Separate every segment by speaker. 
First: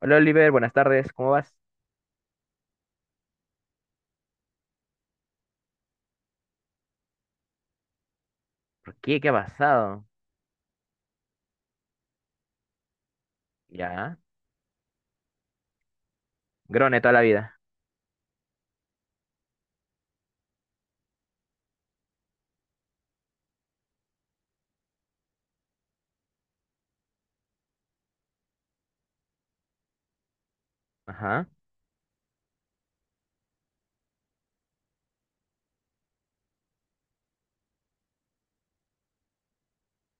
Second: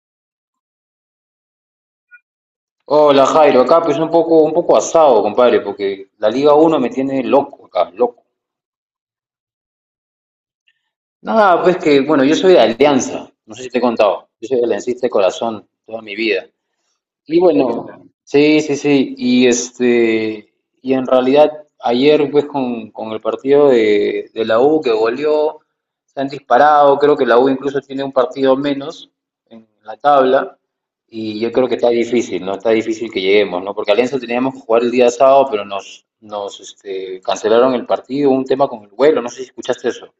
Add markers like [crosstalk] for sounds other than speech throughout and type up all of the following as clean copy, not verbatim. Speaker 1: Hola Oliver, buenas tardes, ¿cómo vas?
Speaker 2: Hola Jairo, acá pues un poco asado, compadre, porque la Liga uno me tiene loco acá, loco.
Speaker 1: ¿Por qué? ¿Qué ha pasado?
Speaker 2: Nada, pues que, bueno, yo soy de Alianza, no sé si te he
Speaker 1: Ya,
Speaker 2: contado, yo soy aliancista de corazón toda mi vida.
Speaker 1: Grone toda la
Speaker 2: Y
Speaker 1: vida.
Speaker 2: bueno, sí, sí, sí. Y este, y en realidad ayer pues con el partido de la U que goleó, se han disparado, creo que la U incluso tiene un partido menos en la tabla. Y
Speaker 1: Ajá.
Speaker 2: yo creo que está difícil, ¿no? Está difícil que lleguemos, ¿no? Porque Alianza teníamos que jugar el día sábado, pero nos cancelaron el partido, un tema con el vuelo, no sé si escuchaste eso.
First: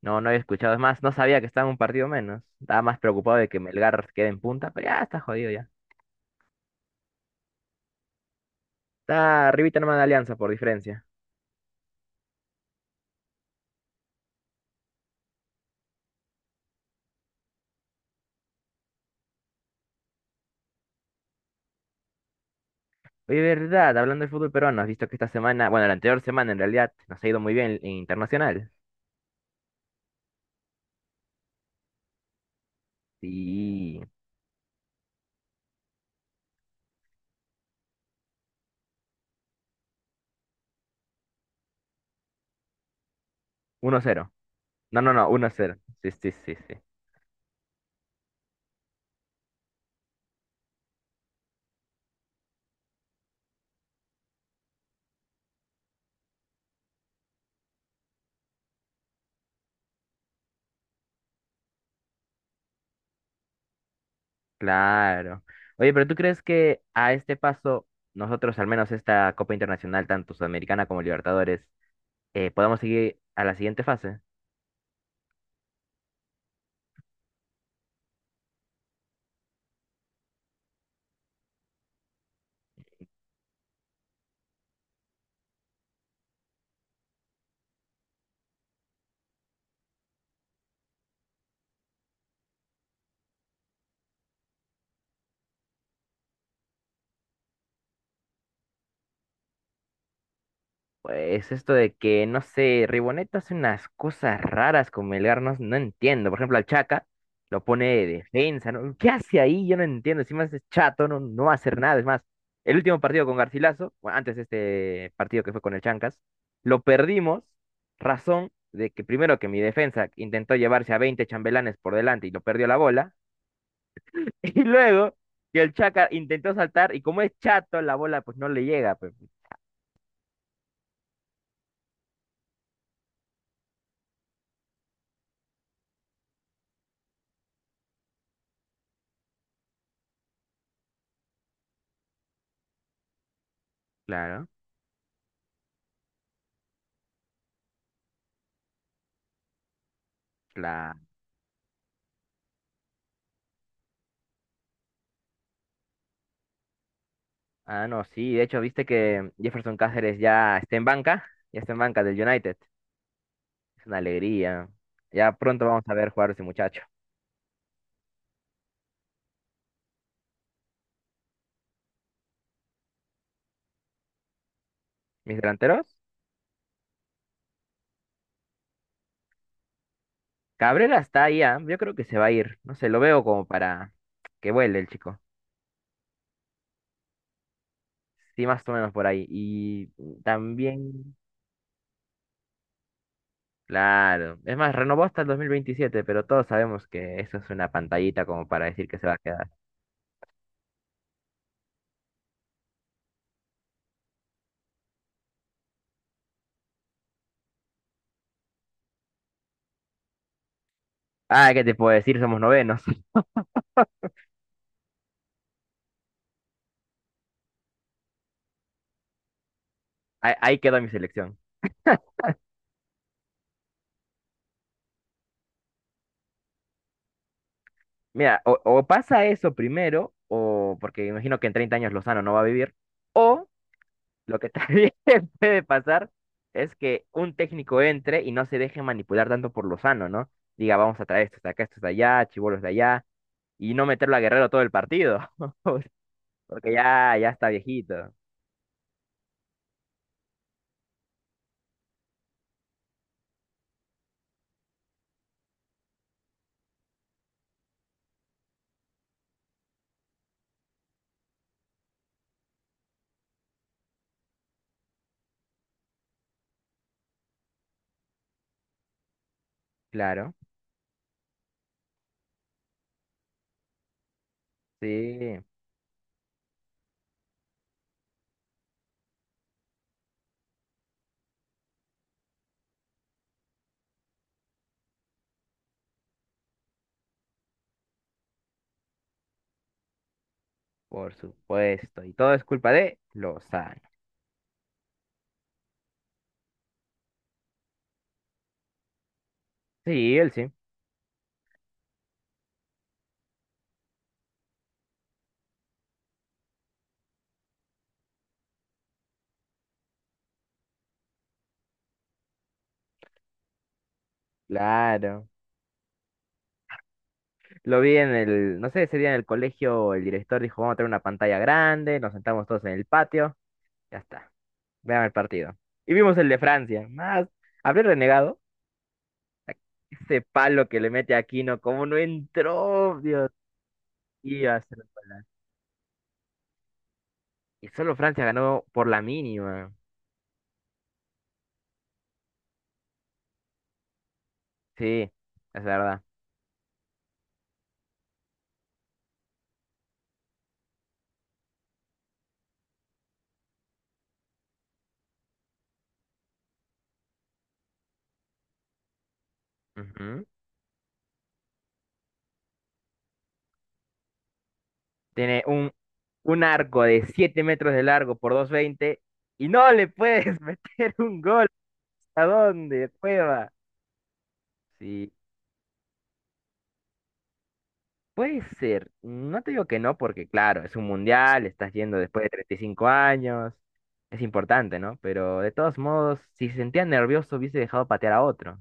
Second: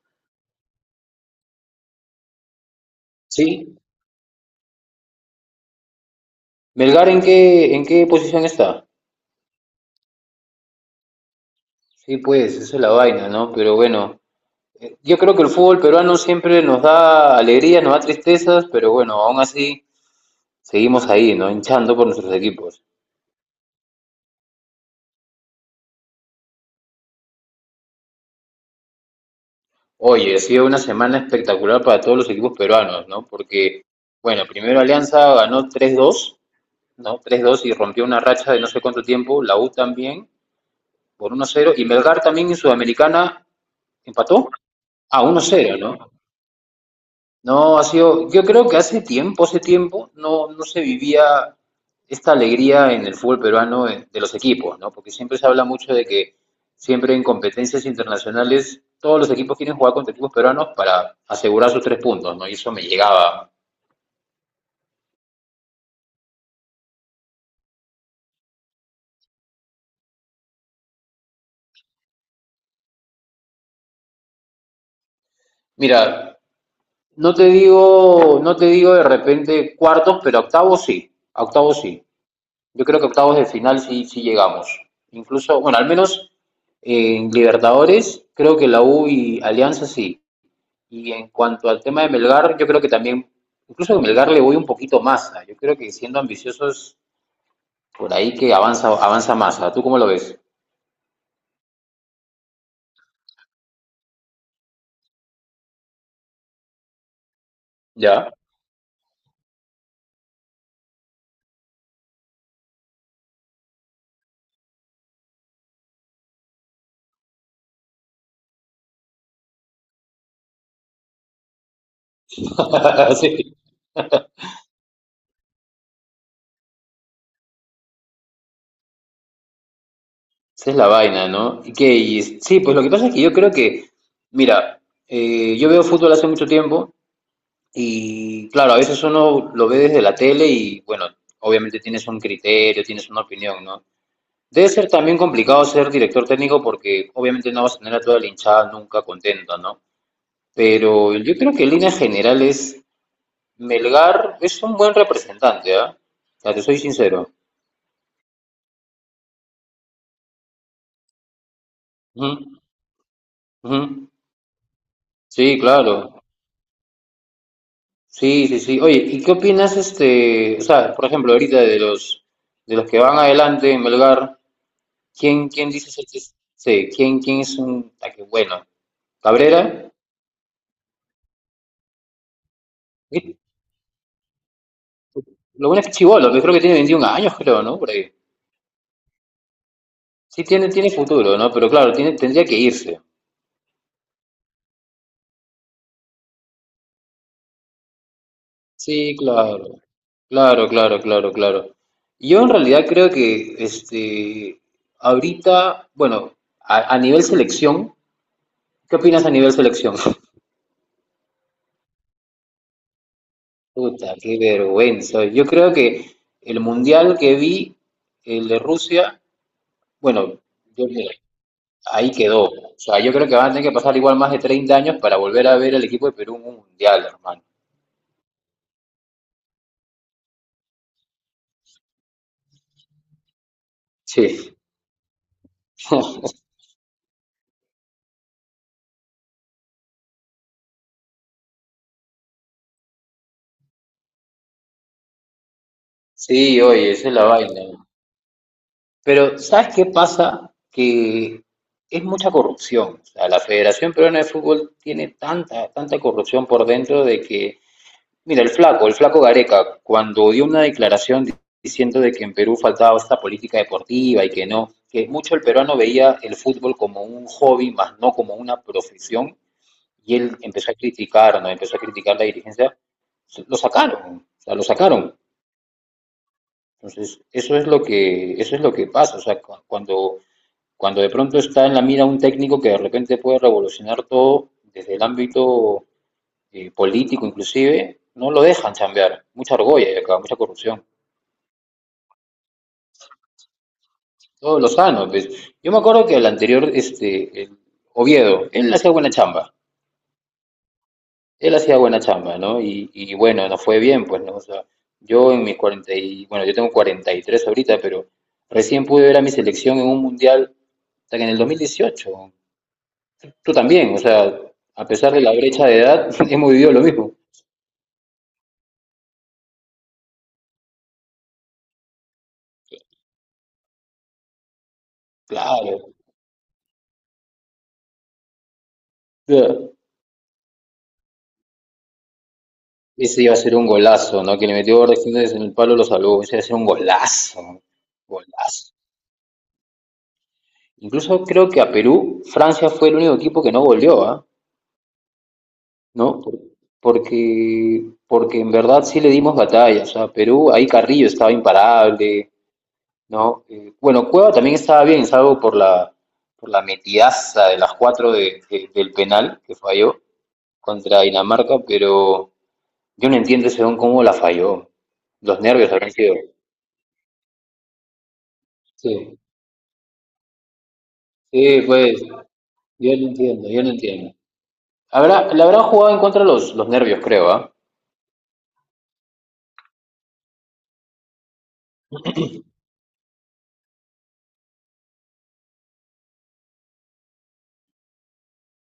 Speaker 1: No, no había escuchado. Es más, no sabía que estaba en un partido menos. Estaba más preocupado de que
Speaker 2: Sí.
Speaker 1: Melgar quede en punta, pero ya está jodido ya.
Speaker 2: Melgar, ¿en qué posición está?
Speaker 1: Está arribita nomás de Alianza, por diferencia.
Speaker 2: Sí, pues, esa es la vaina, ¿no? Pero bueno, yo creo que el fútbol peruano siempre nos da alegrías, nos da tristezas, pero bueno, aún así seguimos ahí, ¿no? Hinchando por nuestros equipos.
Speaker 1: Oye, verdad, hablando del fútbol peruano, has visto que esta semana, bueno, la anterior semana en realidad, nos ha ido muy bien en internacional.
Speaker 2: Oye, ha sido una semana espectacular para todos los equipos peruanos, ¿no? Porque,
Speaker 1: Sí,
Speaker 2: bueno, primero Alianza ganó 3-2 no 3-2 y rompió una racha de no sé cuánto tiempo, la U también, por 1-0 y Melgar también en Sudamericana
Speaker 1: uno cero.
Speaker 2: empató
Speaker 1: No, no,
Speaker 2: a
Speaker 1: no,
Speaker 2: uno
Speaker 1: uno
Speaker 2: cero
Speaker 1: cero. Sí,
Speaker 2: ¿no?
Speaker 1: sí, sí, sí.
Speaker 2: No, ha sido, yo creo que hace tiempo, no, no se vivía esta alegría en el fútbol peruano, de los equipos, ¿no? Porque siempre se habla mucho de que siempre en competencias internacionales todos los equipos quieren jugar contra equipos peruanos para asegurar sus tres puntos, ¿no? Y eso me llegaba.
Speaker 1: Claro. Oye, pero ¿tú crees que a este paso, nosotros, al menos esta Copa Internacional, tanto Sudamericana como Libertadores, podamos seguir a la siguiente fase?
Speaker 2: Mira, no te digo, no te digo de repente cuartos, pero octavos sí, a octavos sí. Yo creo que octavos de final sí, sí llegamos. Incluso, bueno, al menos en Libertadores, creo que la U y Alianza sí. Y en cuanto al tema de Melgar, yo creo que también, incluso a Melgar le voy un poquito más. ¿Ah? Yo creo que siendo ambiciosos, por ahí que avanza, avanza más. ¿Ah? ¿Tú cómo lo ves?
Speaker 1: Pues esto de que, no sé, Riboneta hace unas cosas raras con Melgar, no, no entiendo. Por ejemplo, al Chaca lo pone de
Speaker 2: Ya.
Speaker 1: defensa, ¿no? ¿Qué hace ahí? Yo no entiendo. Si más es chato, no, no va a hacer nada. Es más, el último partido con Garcilaso, bueno, antes de este partido que fue con el Chancas, lo perdimos. Razón de que primero que mi defensa intentó llevarse a 20 chambelanes por delante y lo perdió la bola.
Speaker 2: [laughs] Sí.
Speaker 1: [laughs] Y luego que el Chaca intentó saltar y como es chato, la bola pues no le llega. Pues,
Speaker 2: Esa es la vaina, ¿no? Y sí, pues lo que pasa es que yo creo que, mira, yo veo fútbol hace mucho tiempo y, claro, a veces uno lo ve desde la tele y, bueno, obviamente tienes un criterio, tienes una opinión, ¿no?
Speaker 1: claro,
Speaker 2: Debe ser también complicado ser director técnico porque obviamente no vas a tener a toda la hinchada nunca contenta, ¿no?
Speaker 1: claro.
Speaker 2: Pero yo creo que en líneas generales Melgar es un buen representante, ¿ah? O sea, te soy sincero.
Speaker 1: Ah, no, sí, de hecho, viste que Jefferson Cáceres ya está en banca, ya está en banca del United.
Speaker 2: Ujú,
Speaker 1: Es una
Speaker 2: ujú.
Speaker 1: alegría. Ya
Speaker 2: Sí,
Speaker 1: pronto vamos a ver
Speaker 2: claro.
Speaker 1: jugar a ese muchacho.
Speaker 2: Sí, sí, sí. Oye, ¿y qué opinas este, o sea, por ejemplo, ahorita de los que van adelante en Melgar?
Speaker 1: Mis
Speaker 2: Quién dices
Speaker 1: delanteros,
Speaker 2: que sí, quién es qué bueno? Cabrera.
Speaker 1: Cabrera está ahí, ah, yo creo que se va a ir. No sé, lo veo
Speaker 2: Y
Speaker 1: como para que vuele el chico.
Speaker 2: lo bueno es que es chibolo, que creo que tiene 21 años, creo, ¿no? Por ahí.
Speaker 1: Sí, más o menos por ahí. Y
Speaker 2: Sí tiene
Speaker 1: también,
Speaker 2: futuro, ¿no? Pero claro, tiene tendría que irse.
Speaker 1: claro, es más, renovó hasta el 2027 pero todos sabemos que eso es una pantallita como para decir que se va
Speaker 2: Sí,
Speaker 1: a quedar.
Speaker 2: claro. Claro, claro, claro, claro. Yo en realidad creo que este ahorita, bueno, a nivel selección, ¿qué opinas a nivel selección? [laughs]
Speaker 1: Ah, ¿qué te puedo decir? Somos novenos. [laughs]
Speaker 2: Puta, qué vergüenza. Yo creo que el mundial que vi, el de Rusia,
Speaker 1: Ahí,
Speaker 2: bueno,
Speaker 1: ahí quedó
Speaker 2: yo
Speaker 1: mi
Speaker 2: mira,
Speaker 1: selección.
Speaker 2: ahí quedó. O sea, yo creo que van a tener que pasar igual más de 30 años para volver a ver al equipo de Perú en un mundial, hermano.
Speaker 1: Mira, o pasa eso primero, o porque imagino que en 30 años Lozano no va a vivir, o lo que
Speaker 2: Sí,
Speaker 1: también [laughs] puede pasar es que un técnico entre y no se deje manipular tanto por Lozano, ¿no? Diga, vamos a traer estos de acá, estos de allá, chibolos de allá, y no meterlo a Guerrero todo el partido, [laughs]
Speaker 2: sí,
Speaker 1: porque
Speaker 2: oye, esa es
Speaker 1: ya,
Speaker 2: la
Speaker 1: ya está
Speaker 2: vaina.
Speaker 1: viejito.
Speaker 2: Pero, ¿sabes qué pasa? Que es mucha corrupción. O sea, la Federación Peruana de Fútbol tiene tanta, tanta corrupción por dentro de que, mira, el flaco Gareca, cuando dio una declaración diciendo de que en Perú faltaba esta política deportiva y que no, que mucho el peruano veía el fútbol como un hobby, más no como una profesión, y
Speaker 1: Claro,
Speaker 2: él empezó a criticar, ¿no? Empezó a criticar la dirigencia, lo sacaron, o sea, lo sacaron.
Speaker 1: sí,
Speaker 2: Entonces, eso es lo que, eso es lo que pasa, o sea, cuando de pronto está en la mira un técnico que de repente puede revolucionar todo desde el ámbito, político inclusive, no lo dejan chambear. Mucha argolla hay acá, mucha corrupción.
Speaker 1: por supuesto. Y todo es culpa de Lozano.
Speaker 2: Todo lo sano. Pues. Yo me acuerdo que el anterior, este, el Oviedo, él no hacía buena chamba.
Speaker 1: Sí, él sí.
Speaker 2: Él hacía buena chamba, ¿no? Y bueno, nos fue bien, pues, ¿no? O sea, yo en mis 40 y, bueno, yo tengo 43 ahorita, pero recién pude ver a mi selección en un mundial hasta que en el 2018. Tú también, o sea, a pesar de
Speaker 1: Claro.
Speaker 2: la brecha de edad, [laughs] hemos vivido lo mismo.
Speaker 1: Lo vi en el, no sé, ese día en el colegio el director dijo, vamos a tener una pantalla grande, nos sentamos todos en el patio, ya está, vean el partido.
Speaker 2: Claro.
Speaker 1: Y
Speaker 2: O
Speaker 1: vimos el de Francia, más, habré renegado,
Speaker 2: sea,
Speaker 1: ese palo que le mete a Aquino, cómo no entró,
Speaker 2: ese
Speaker 1: Dios
Speaker 2: iba a ser un golazo, ¿no? Que
Speaker 1: mío.
Speaker 2: le metió Borja Jiménez en el palo, lo salvó. Ese iba a ser un golazo.
Speaker 1: Y solo Francia ganó
Speaker 2: Golazo.
Speaker 1: por la mínima,
Speaker 2: Incluso creo que a Perú, Francia fue el único equipo que no goleó, ¿ah?
Speaker 1: sí, es verdad.
Speaker 2: ¿No? Porque, porque en verdad sí le dimos batalla. O sea, Perú, ahí Carrillo estaba imparable, ¿no? Bueno, Cueva también estaba bien, salvo por la metidaza de las cuatro del penal que falló.
Speaker 1: Ujú.
Speaker 2: Contra Dinamarca, pero yo no entiendo ese don cómo la falló. Los
Speaker 1: Tiene
Speaker 2: nervios habrán sido.
Speaker 1: un arco de 7 metros de largo por doscientos veinte
Speaker 2: Sí,
Speaker 1: y no le puedes [laughs] meter un gol,
Speaker 2: sí, pues,
Speaker 1: ¿a dónde,
Speaker 2: yo lo entiendo,
Speaker 1: cueva?
Speaker 2: yo lo entiendo.
Speaker 1: Sí.
Speaker 2: Le habrán jugado en contra los nervios, creo, ¿ah?
Speaker 1: Puede ser, no te digo que no, porque claro, es un mundial, estás yendo después de 35 años, es importante, ¿no? Pero de todos modos, si se sentía nervioso, hubiese dejado patear a otro,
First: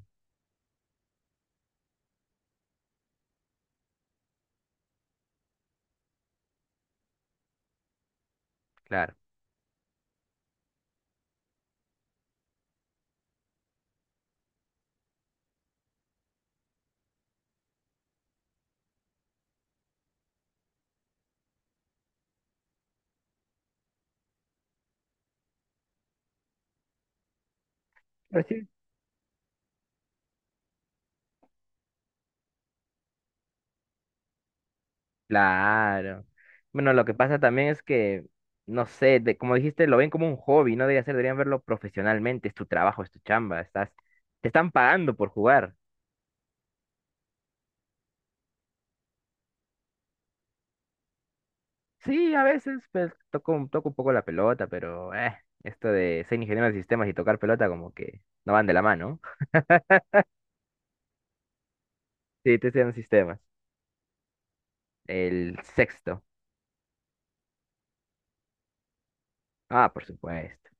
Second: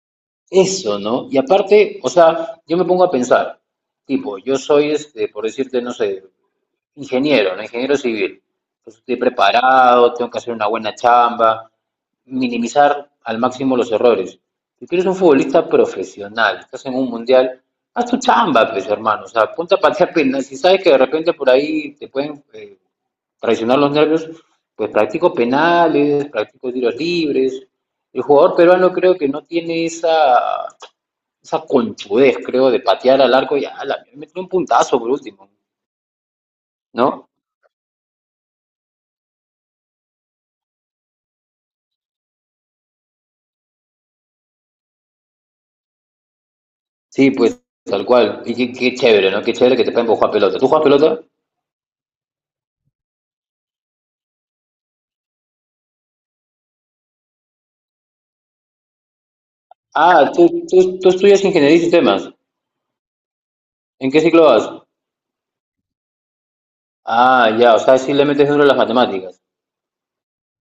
Speaker 2: Eso, ¿no? Y aparte, o sea, yo me pongo a pensar, tipo, yo soy, este, por decirte, no sé, ingeniero, ¿no? Ingeniero civil. Entonces
Speaker 1: claro.
Speaker 2: estoy preparado, tengo que hacer una buena chamba, minimizar al máximo los errores. Si tú eres un futbolista profesional, estás en un mundial, haz tu chamba, pues hermano, o sea, ponte a patear penales. Si sabes que de repente por ahí te pueden, traicionar los nervios, pues practico penales, practico tiros libres. El
Speaker 1: Pero
Speaker 2: jugador
Speaker 1: sí,
Speaker 2: peruano creo que no tiene esa conchudez, creo, de patear al arco y a la metió un puntazo por último,
Speaker 1: claro. Bueno, lo que
Speaker 2: ¿no?
Speaker 1: pasa también es que, no sé, de, como dijiste, lo ven como un hobby, no debería ser, deberían verlo profesionalmente, es tu trabajo, es tu chamba, estás, te están pagando por jugar.
Speaker 2: Sí, pues tal cual. Y qué chévere, ¿no? Qué chévere que te pueden jugar pelota. ¿Tú juegas pelota?
Speaker 1: Sí, a veces, pues, toco, toco un poco la pelota, pero, esto de ser ingeniero de sistemas y tocar pelota como que no van de la mano.
Speaker 2: Ah, tú estudias ingeniería y sistemas.
Speaker 1: Sí, te estoy en sistemas.
Speaker 2: ¿En qué ciclo vas?
Speaker 1: El sexto.
Speaker 2: Ah, ya, o sea, sí le metes duro a las matemáticas.
Speaker 1: Ah, por supuesto.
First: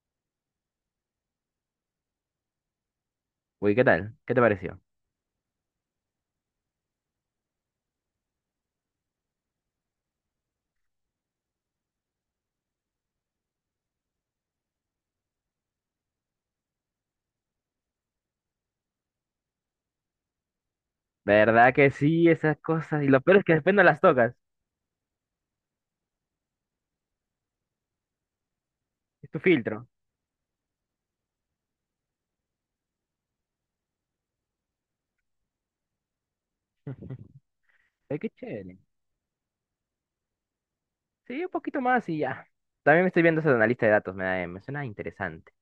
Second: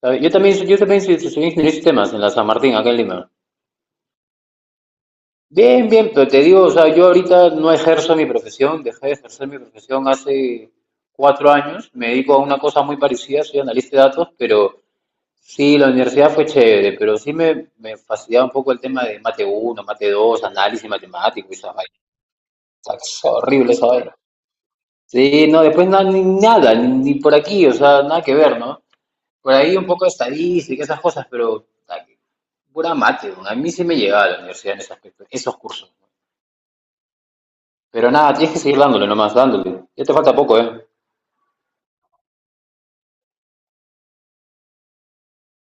Speaker 2: ¿Sabes? Yo también estudié ingeniería y sistemas en la San Martín, acá en Lima.
Speaker 1: Uy, ¿qué tal? ¿Qué te pareció?
Speaker 2: Bien, bien, pero te digo, o sea, yo ahorita no ejerzo mi profesión, dejé de ejercer mi profesión hace 4 años, me dedico a una cosa muy parecida, soy analista de datos, pero sí, la universidad fue chévere, pero sí me fastidiaba un poco el tema de mate uno, mate 2, análisis matemático, y esa
Speaker 1: ¿Verdad que
Speaker 2: vaina.
Speaker 1: sí, esas
Speaker 2: O sea,
Speaker 1: cosas? Y lo
Speaker 2: es
Speaker 1: peor es que
Speaker 2: horrible
Speaker 1: después no
Speaker 2: esa
Speaker 1: las
Speaker 2: vaina.
Speaker 1: tocas.
Speaker 2: Sí, no, después no, ni nada, ni por aquí, o sea, nada que ver, ¿no?
Speaker 1: Es tu
Speaker 2: Por ahí un
Speaker 1: filtro.
Speaker 2: poco de estadística, esas cosas, pero puta, que pura mate, weón. A mí sí me llegaba a la universidad en ese aspecto, esos cursos. ¿No?
Speaker 1: [laughs]
Speaker 2: Pero
Speaker 1: Ay, qué
Speaker 2: nada, tienes que
Speaker 1: chévere.
Speaker 2: seguir dándole nomás, dándole. Ya te falta poco, ¿eh?
Speaker 1: Sí, un poquito más y ya. También me estoy viendo eso de analista de datos. Me suena interesante.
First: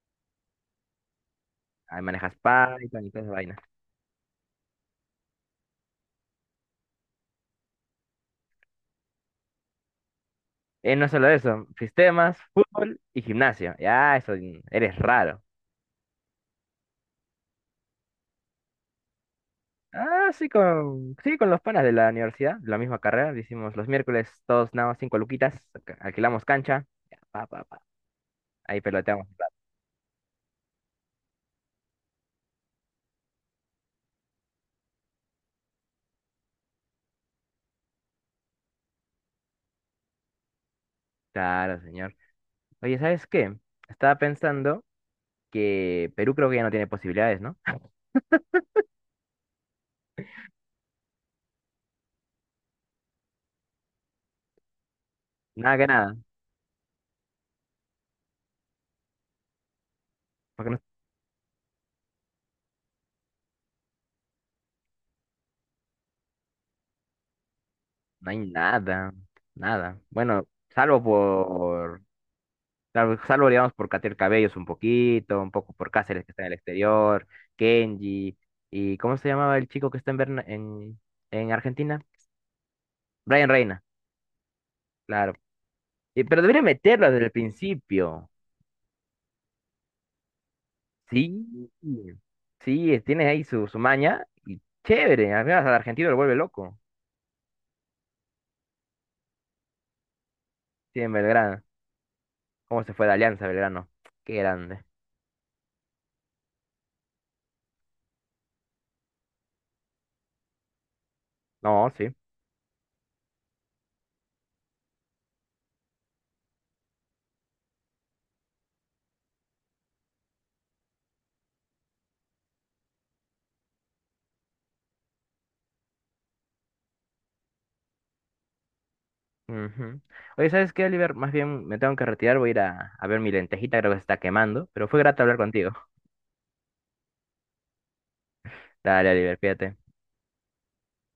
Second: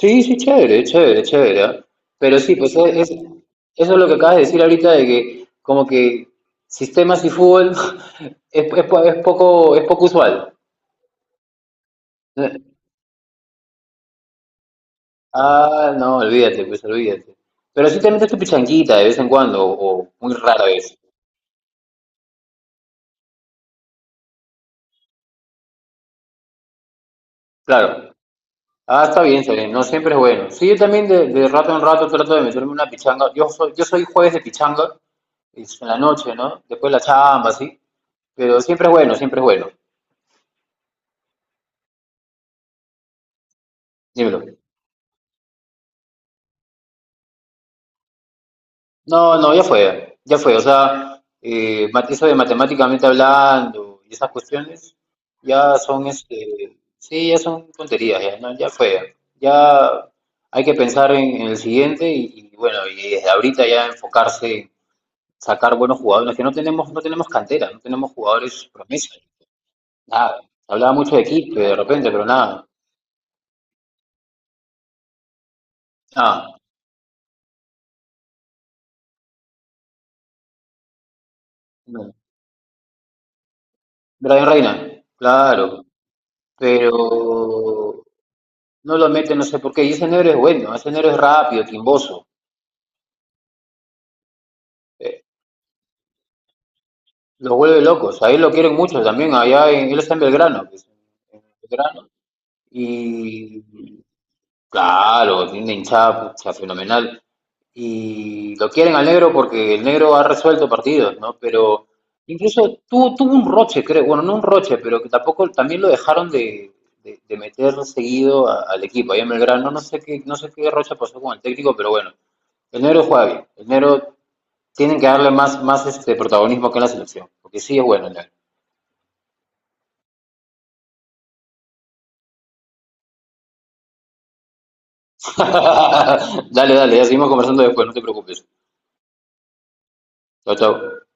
Speaker 2: Sí, sí, chévere, chévere, chévere. ¿Ah?
Speaker 1: Ahí manejas
Speaker 2: Pero sí, pues
Speaker 1: Python y toda esa vaina.
Speaker 2: eso es lo que acabas de decir ahorita de que como que sistemas y fútbol [laughs] es poco usual.
Speaker 1: No solo eso. Sistemas, fútbol y gimnasia. Ya, eso eres raro.
Speaker 2: Ah, no, olvídate, pues olvídate. Pero sí te metes tu pichanguita de vez en cuando, o
Speaker 1: Ah,
Speaker 2: muy
Speaker 1: sí,
Speaker 2: rara vez.
Speaker 1: sí, con los panas de la universidad, de la misma carrera. Hicimos los miércoles, todos nada más cinco luquitas, alquilamos cancha, ya, pa, pa, pa.
Speaker 2: Claro.
Speaker 1: Ahí
Speaker 2: Ah, está
Speaker 1: peloteamos. Un
Speaker 2: bien, está
Speaker 1: rato.
Speaker 2: bien. No siempre es bueno. Sí, yo también de rato en rato trato de meterme una pichanga. Yo soy jueves de pichanga, es en la noche, ¿no? Después la chamba, sí. Pero siempre es bueno, siempre es bueno.
Speaker 1: Claro, señor. Oye, ¿sabes qué? Estaba
Speaker 2: Dímelo.
Speaker 1: pensando que Perú creo que ya no tiene posibilidades, ¿no?
Speaker 2: No, no, ya fue, ya fue. O sea, eso de matemáticamente hablando y esas cuestiones
Speaker 1: Nada
Speaker 2: ya
Speaker 1: que
Speaker 2: son,
Speaker 1: nada,
Speaker 2: este, sí, ya son tonterías, ya, ¿no? Ya fue. Ya hay
Speaker 1: porque
Speaker 2: que
Speaker 1: no,
Speaker 2: pensar en el siguiente y bueno, y desde ahorita ya enfocarse en sacar buenos jugadores, que no tenemos, no tenemos cantera, no tenemos
Speaker 1: no hay
Speaker 2: jugadores
Speaker 1: nada,
Speaker 2: promesas.
Speaker 1: nada.
Speaker 2: Nada.
Speaker 1: Bueno,
Speaker 2: Hablaba
Speaker 1: salvo
Speaker 2: mucho de Quispe de
Speaker 1: por,
Speaker 2: repente, pero nada,
Speaker 1: salvo, salvo, digamos, por Cater Cabellos un poquito, un poco por Cáceres que está en el
Speaker 2: ah,
Speaker 1: exterior, Kenji, y ¿cómo se llamaba el chico que está en, en Argentina?
Speaker 2: no.
Speaker 1: Brian Reina,
Speaker 2: Brian Reina,
Speaker 1: claro.
Speaker 2: claro,
Speaker 1: Pero debería meterlo desde el
Speaker 2: pero
Speaker 1: principio.
Speaker 2: no lo meten, no sé por qué. Y ese negro es bueno, ese negro es
Speaker 1: Sí,
Speaker 2: rápido, timboso.
Speaker 1: sí, tiene ahí su, su maña. Y
Speaker 2: Eh,
Speaker 1: chévere, al menos al argentino lo vuelve loco.
Speaker 2: los vuelve locos. Ahí lo quieren mucho también. Allá él está en Belgrano. Pues,
Speaker 1: Sí, en
Speaker 2: en
Speaker 1: Belgrano.
Speaker 2: Belgrano.
Speaker 1: ¿Cómo se fue de Alianza
Speaker 2: Y
Speaker 1: Belgrano? Qué grande.
Speaker 2: claro, tiene una hinchada pucha, fenomenal. Y lo quieren al negro porque el negro ha resuelto partidos, ¿no? Pero
Speaker 1: No, sí.
Speaker 2: incluso tuvo un roche, creo. Bueno, no un roche, pero que tampoco también lo dejaron de meter seguido al equipo. Ahí en Belgrano, no sé qué roche pasó con el técnico, pero bueno. El negro juega bien. El negro tienen que darle más este protagonismo acá en la selección, porque sí es bueno. Ya.
Speaker 1: Ujú. Oye, ¿sabes qué, Oliver? Más bien me tengo que retirar, voy a ir a ver mi lentejita, creo que se está quemando. Pero fue grato hablar contigo.
Speaker 2: [laughs] Dale, dale, ya seguimos conversando después, no te preocupes.
Speaker 1: Dale, Oliver, fíjate.
Speaker 2: Chao, chao.